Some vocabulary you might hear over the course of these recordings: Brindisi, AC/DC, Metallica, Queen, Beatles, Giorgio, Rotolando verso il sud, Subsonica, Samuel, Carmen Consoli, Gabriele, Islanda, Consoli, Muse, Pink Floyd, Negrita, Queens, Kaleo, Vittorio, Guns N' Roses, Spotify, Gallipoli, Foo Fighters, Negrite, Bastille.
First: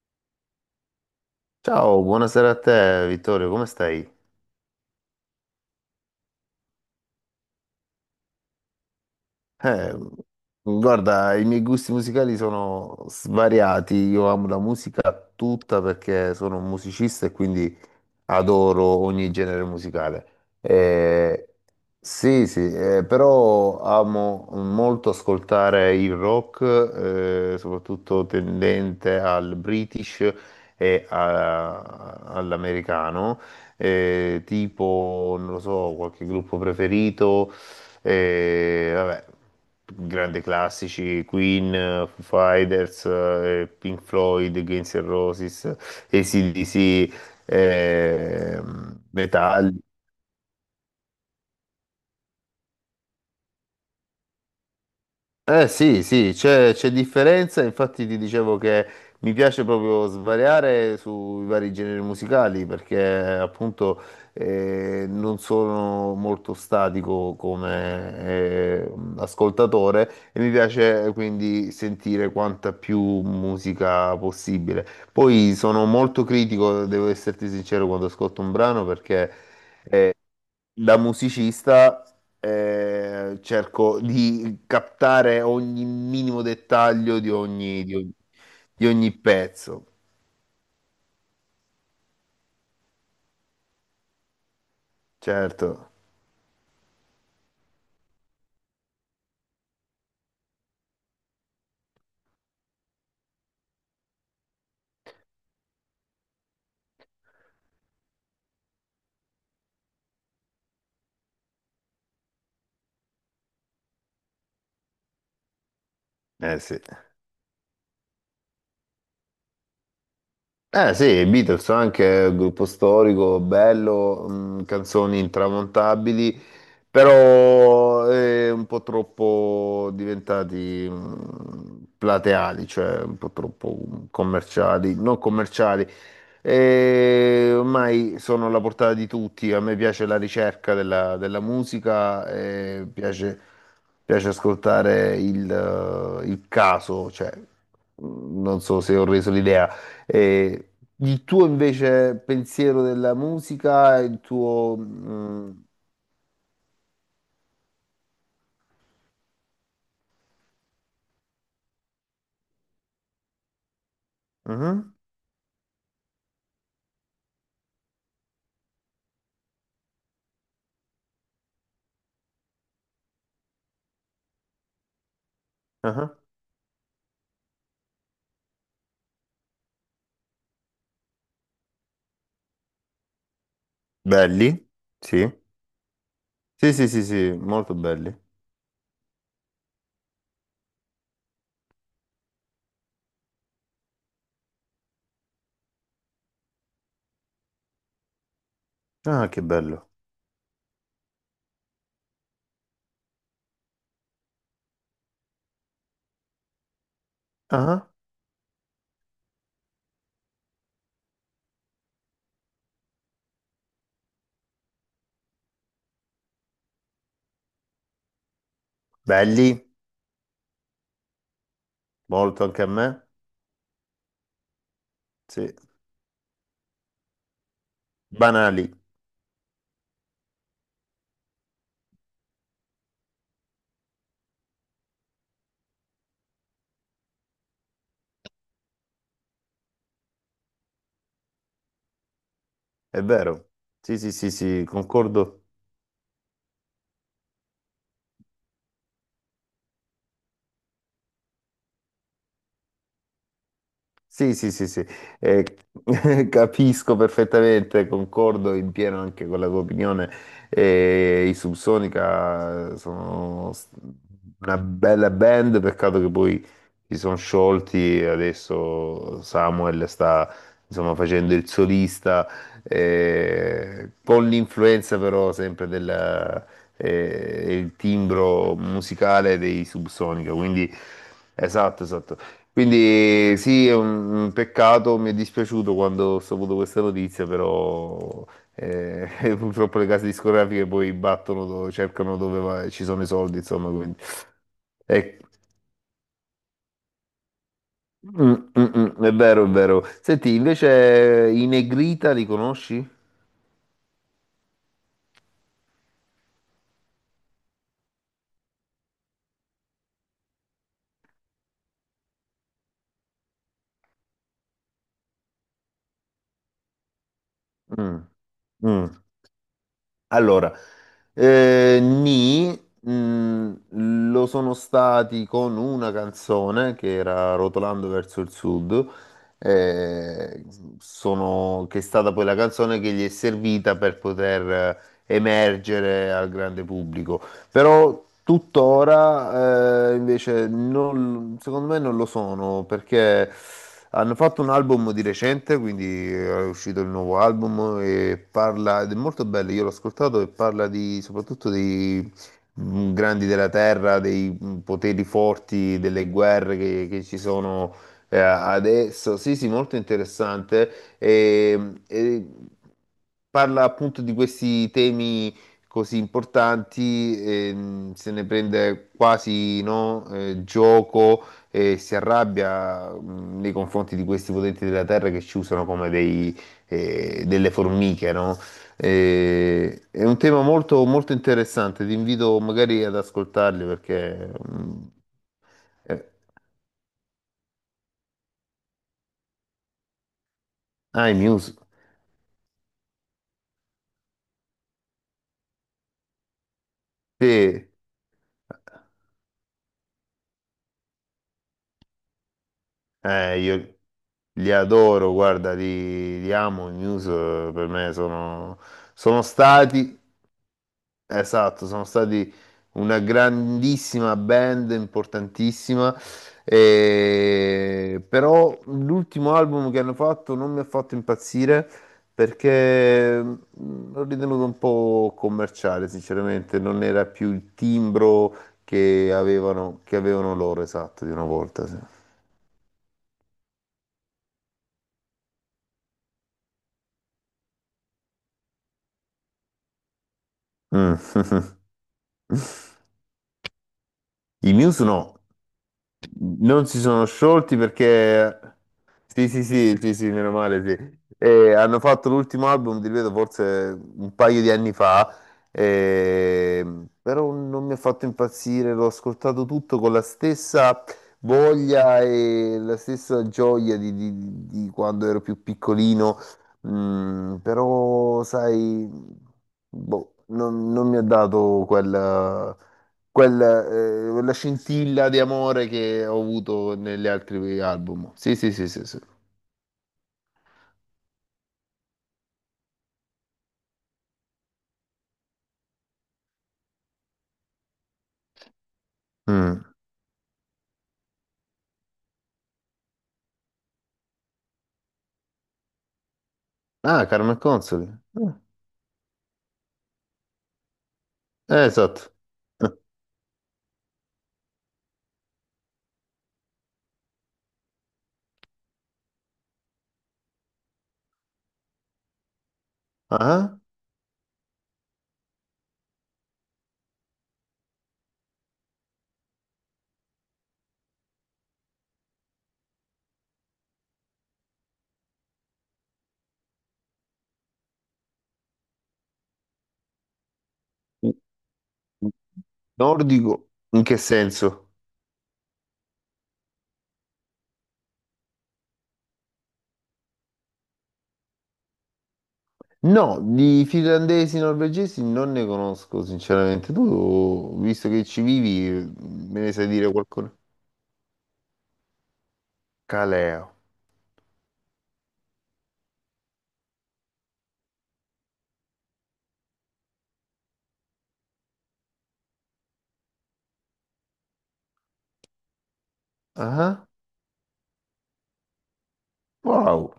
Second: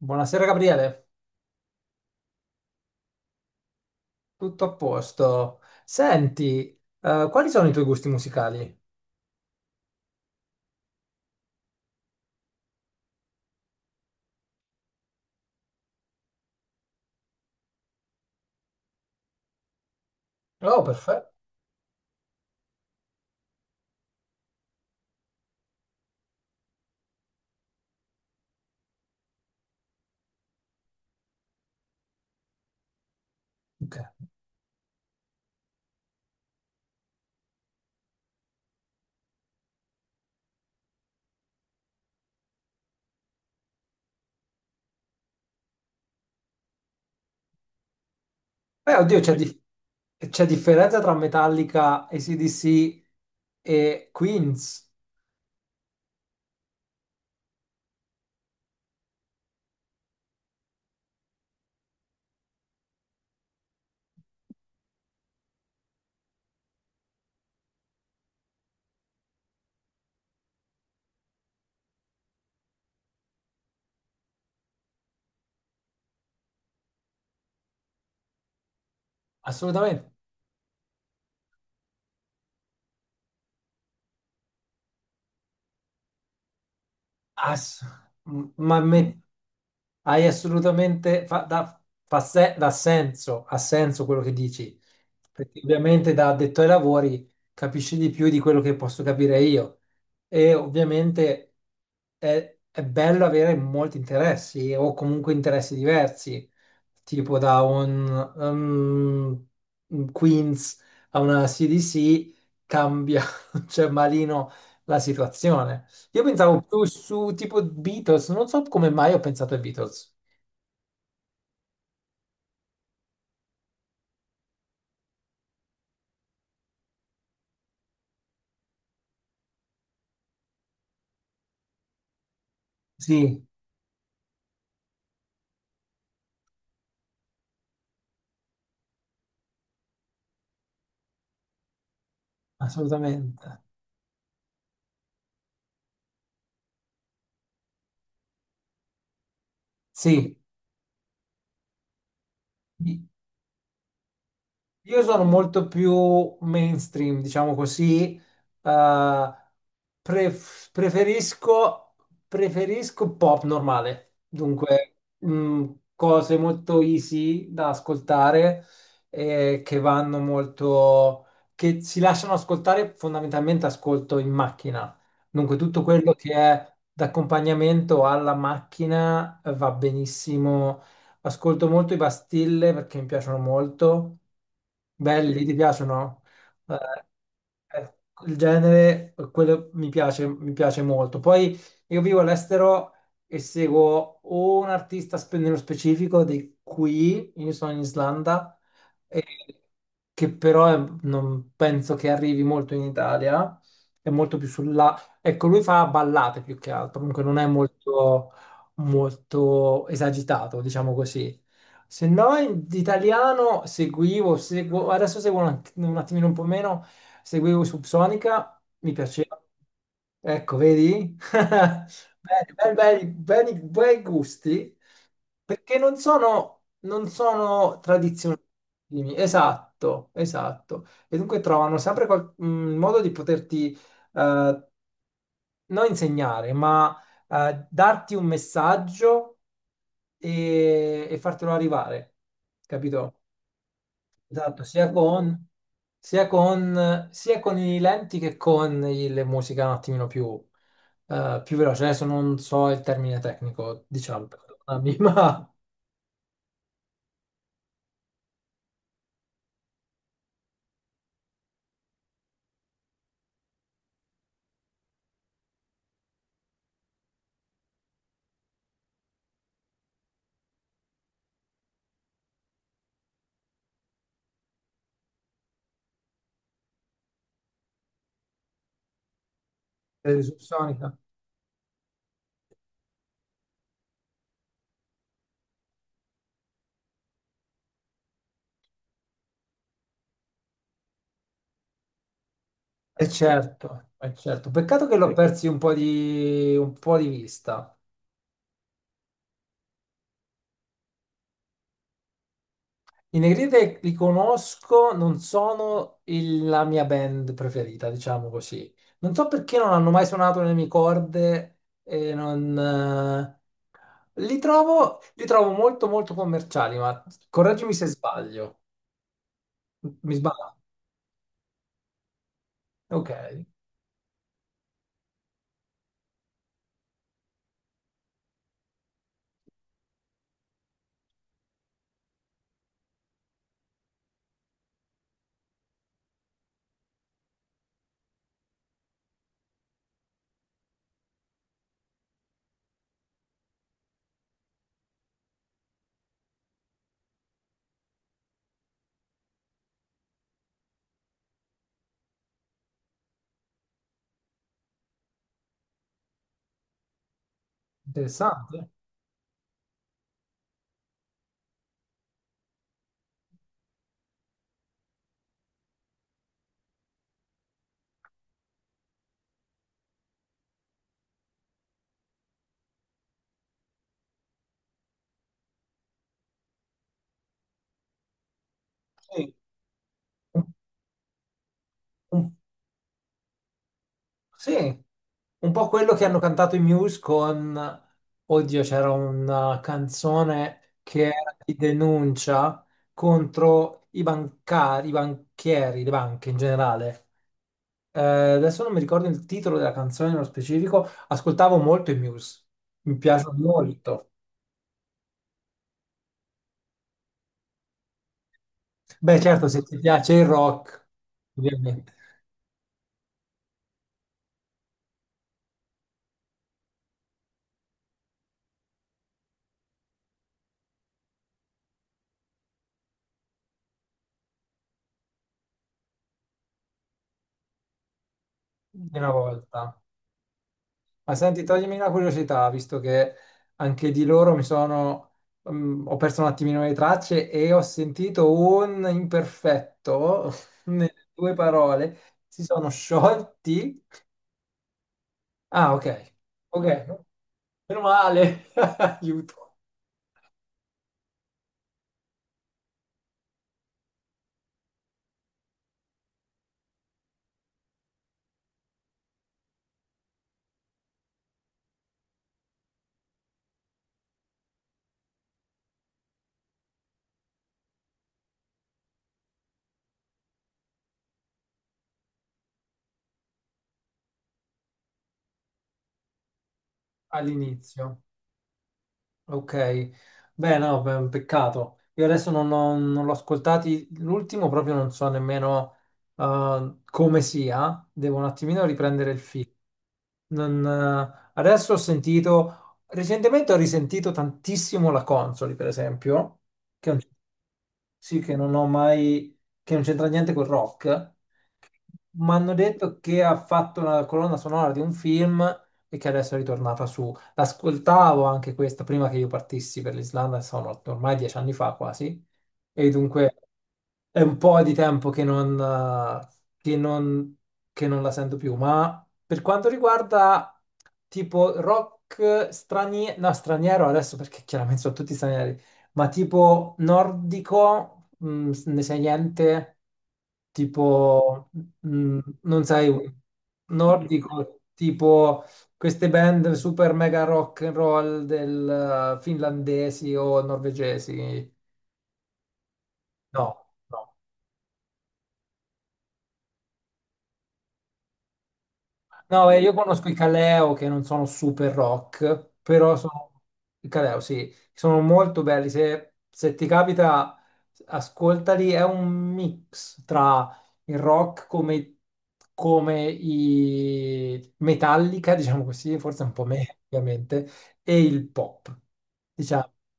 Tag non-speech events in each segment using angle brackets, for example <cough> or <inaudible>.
Buonasera Gabriele, Ciao, buonasera a te Vittorio, come stai? tutto a posto. Senti, quali sono i tuoi gusti musicali? Eh, Guarda, i miei gusti musicali sono svariati, io amo la musica tutta perché sono un musicista e quindi adoro ogni genere musicale. Oh, perfetto. Eh, sì, sì, però amo molto ascoltare il rock, soprattutto tendente al British e all'americano, Ok. Tipo, non lo so, qualche gruppo preferito, vabbè, grandi classici, Queen, Foo Fighters, Pink Floyd, Guns N' Roses, AC/DC, Beh, oddio, c'è ecco. Metalli. C'è differenza tra Metallica, AC/DC e Queens? Eh sì, sì, c'è differenza, infatti ti dicevo che mi piace proprio svariare sui vari generi musicali perché appunto non sono molto statico come ascoltatore, e mi piace quindi sentire quanta più musica possibile. Poi sono molto critico, devo esserti sincero, quando ascolto un brano perché Assolutamente. da musicista cerco di captare ogni minimo dettaglio di Ass- m- ma di Mm. ogni me- pezzo, Hai assolutamente fa, da, fa se- dà senso, ha senso quello che dici, perché certo. ovviamente da addetto ai lavori capisci di più di quello che posso capire io, e ovviamente è bello avere molti interessi o comunque interessi diversi, tipo da un Queens a una CDC cambia, <laughs> cioè malino la situazione. Io Eh pensavo sì. più su tipo Beatles, non so come mai ho pensato ai Beatles. Eh sì, i Beatles sono anche un gruppo storico, bello, canzoni intramontabili, però un po' troppo diventati, plateali, cioè un po' Sì, troppo, commerciali, non commerciali. E ormai sono alla portata di tutti, a me piace la ricerca della musica, e piace, assolutamente. piace ascoltare il caso, cioè, non so se ho reso l'idea. Sì, E il tuo invece pensiero i- della musica, il tuo... io sono molto più mainstream, diciamo così, eh, pref- preferisco, preferisco pop normale, mhm, dunque cose molto easy da ascoltare che vanno molto, che si lasciano ascoltare, fondamentalmente ascolto in macchina, dunque tutto quello aha. che è d'accompagnamento alla macchina va benissimo. Ascolto molto i Bastille perché mi piacciono molto. Belli? Sì. Belli, ti piacciono? Sì, Eh, sì, sì, sì, molto eh, belli. il genere, quello mi piace molto. Poi io vivo all'estero e seguo o un artista nello specifico di qui, io sono in Islanda, e- Ah, che bello. che però non penso che arrivi molto in Italia, è molto più sulla ecco, lui fa ballate più che altro, comunque non è Ah, molto esagitato, diciamo così. Se no, in italiano adesso seguo un attimino un po' meno, seguivo Subsonica, mi piaceva. belli, Ecco, vedi? <laughs> molto Bene, anche a me. Bei gusti, Sì. perché non sono tradizionali. Banali, Esatto, esatto. E dunque trovano sempre un modo di poterti eh, non insegnare, ma darti un messaggio e fartelo arrivare, è capito? vero. Sì, sì, sì, Esatto, sì, concordo. Sia con i lenti che con le musiche un attimino più, più veloce. Adesso non so il termine tecnico, diciamo, Sì, sì, sì, sì, perdonami, <laughs> eh, ma <laughs> capisco perfettamente, concordo in pieno anche con la tua opinione. I Subsonica sono una bella band, peccato che poi si sono sciolti, adesso Samuel sta insomma facendo il solista, con l'influenza però sempre del il timbro musicale dei è Subsonica, quindi subsonica. esatto, esatto. Quindi sì, è un peccato, mi è dispiaciuto quando ho saputo questa notizia, però <laughs> purtroppo le case discografiche poi battono, cercano dove ci sono i E soldi, insomma, certo, quindi... è certo. Peccato che l'ho Eh, persi un po' di vista. mm, è vero, è vero. Senti, invece i Negrita li conosci? I Negrite li conosco, non sono la mia band preferita, diciamo così. Non so perché non hanno mai suonato nelle mie corde e non li trovo molto commerciali, ma correggimi se Mm, sbaglio. mm. Mi sbaglio? Allora, Nì, Ok, mh, lo sono stati con una canzone che era Rotolando verso il sud, eh, che è stata poi la canzone che gli è servita per poter emergere al grande pubblico. Però tuttora, invece secondo me non lo sono, perché hanno fatto un album di recente, quindi è uscito il nuovo album e parla, ed è molto bello, io l'ho ascoltato e parla di, soprattutto dei, mm, grandi della terra, dei, poteri forti, delle guerre che ci sono interessante. adesso. Sì, sì, molto interessante. E parla appunto di questi temi così importanti, se ne prende quasi, no, gioco, e si arrabbia, nei confronti di questi potenti della terra che ci usano come dei, delle formiche, no? Sì. È un tema Un, molto, molto interessante, ti un invito magari ad ascoltarli perché... Sì, un po' quello eh, che hanno cantato i Muse con, oddio, c'era una canzone che ah, i era di Muse, denuncia contro i bancari, i banchieri, le banche in generale. sì, Adesso non mi ricordo il titolo della canzone nello specifico, ascoltavo molto i Muse, mi piacciono io molto. li adoro, guarda, li, li amo, i Muse per me sono Beh, sono certo, se ti stati piace il rock, esatto, sono ovviamente, stati una grandissima band, importantissima, però l'ultimo album che hanno fatto non mi ha fatto impazzire perché, l'ho ritenuto un po' commerciale, sinceramente, non era più il timbro di una volta. Che avevano loro, esatto, di Ma una senti, volta. toglimi Sì. una curiosità, visto che anche di loro ho perso un attimino le tracce e ho sentito un imperfetto <laughs> Mm. nelle due parole. Si sono sciolti. <laughs> I Muse no. Ah, ok. Non si Ok. sono sciolti Meno perché... male. <laughs> Sì, Aiuto. sì, sì, sì, sì, meno male, sì. E hanno fatto l'ultimo album, ti ripeto, forse un paio di anni fa, e- però non mi ha fatto impazzire, l'ho ascoltato tutto con la stessa voglia e la stessa gioia di, di quando ero più piccolino, mm, però, sai, boh, non mi ha dato quel... quel, quella scintilla di amore che ho avuto negli altri All'inizio. album. Sì, sì, sì, sì, sì. Ok. Beh, no, beh, un peccato. Io adesso non l'ho ascoltati. L'ultimo proprio non so nemmeno, come sia. Devo un attimino riprendere il filo. Mm. Non, adesso ho sentito, recentemente ho risentito tantissimo la Consoli, per esempio, che è un Ah, Carmen Consoli. sì, Mm. che non ho mai, che non c'entra niente col rock. Esatto. Mi hanno <laughs> detto che ha fatto la colonna sonora di un film e che adesso è ritornata su. L'ascoltavo anche questa prima che io partissi per l'Islanda, sono ormai 10 anni fa quasi, e dunque Ah, è un po' di tempo che non, che non, che non la sento più. Ma per quanto riguarda tipo rock straniero, no, straniero adesso perché chiaramente sono tutti stranieri, ma tipo nordico, ne sai niente? Tipo, non sai, nordico, in che nordico, senso? tipo queste band super mega rock and roll del finlandesi o norvegesi? No, No, di no. finlandesi, norvegesi non ne conosco, sinceramente. Tu, visto che ci vivi, me No, ne sai io dire conosco i qualcosa? Kaleo che non sono super rock, però sono Caleo. i Kaleo, sì, sono molto belli. Se ti capita, ascoltali. È un mix tra il rock come, come i Metallica, diciamo così, forse un po' meno, Ah, ovviamente, e il pop. Diciamo, wow.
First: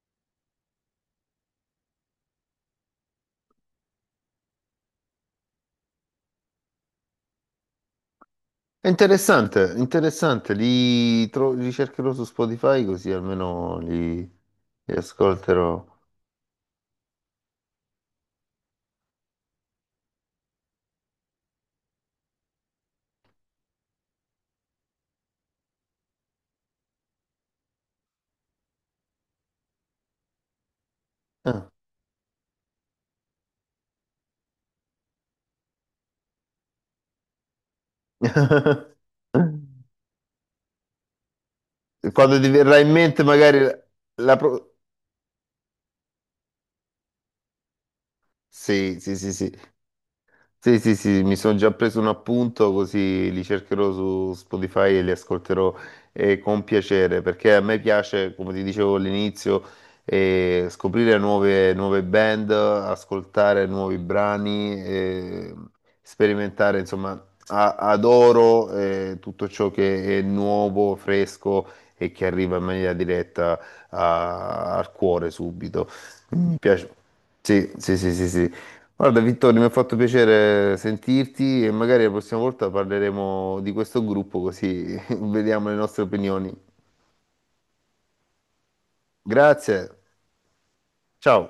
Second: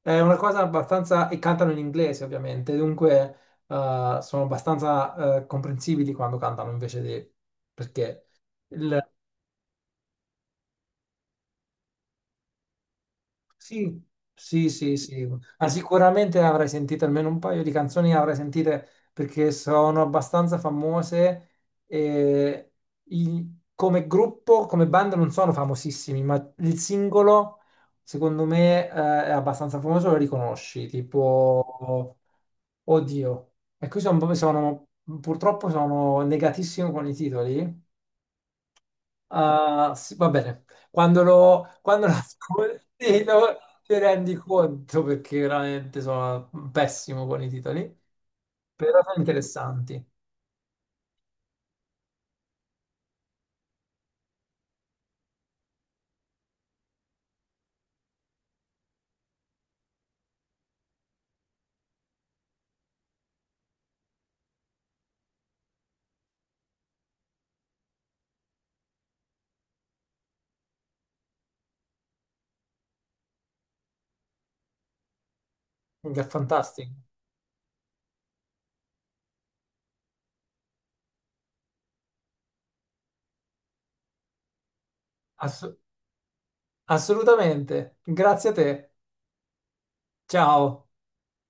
è una cosa abbastanza. E cantano in inglese, ovviamente, dunque sono abbastanza comprensibili quando cantano invece di. Perché. È interessante, interessante. Li cercherò su Spotify così almeno Sì, li... sì, li sì, sì. Ma ascolterò. sicuramente avrai sentito almeno un paio di canzoni, avrai sentite perché sono abbastanza famose e come gruppo, come band non sono famosissimi, ma il singolo secondo me è abbastanza famoso, lo riconosci, Ah. tipo, oddio. E qui purtroppo sono negatissimo con i titoli. <laughs> Ah, sì, va bene, quando lo <laughs> Quando ti verrà in ascolti mente magari la... ti rendi la pro- conto perché veramente sono pessimo con i titoli, Sì, però sono sì, sì, sì. interessanti, Sì, sì, sì, mi sono già preso un appunto così li cercherò su Spotify e li ascolterò con piacere, perché a me piace, come ti dicevo all'inizio, scoprire nuove band, ascoltare nuovi brani, sperimentare, insomma, adoro tutto ciò che è nuovo, fresco e che arriva in maniera diretta al cuore subito. è Mi fantastico. piace. Sì, sì, sì, sì, sì. Guarda Vittorio, mi ha fatto piacere sentirti e magari la prossima volta parleremo di questo gruppo così <laughs> Ass- vediamo le nostre opinioni. Assolutamente, grazie a te, Grazie, ciao. ciao.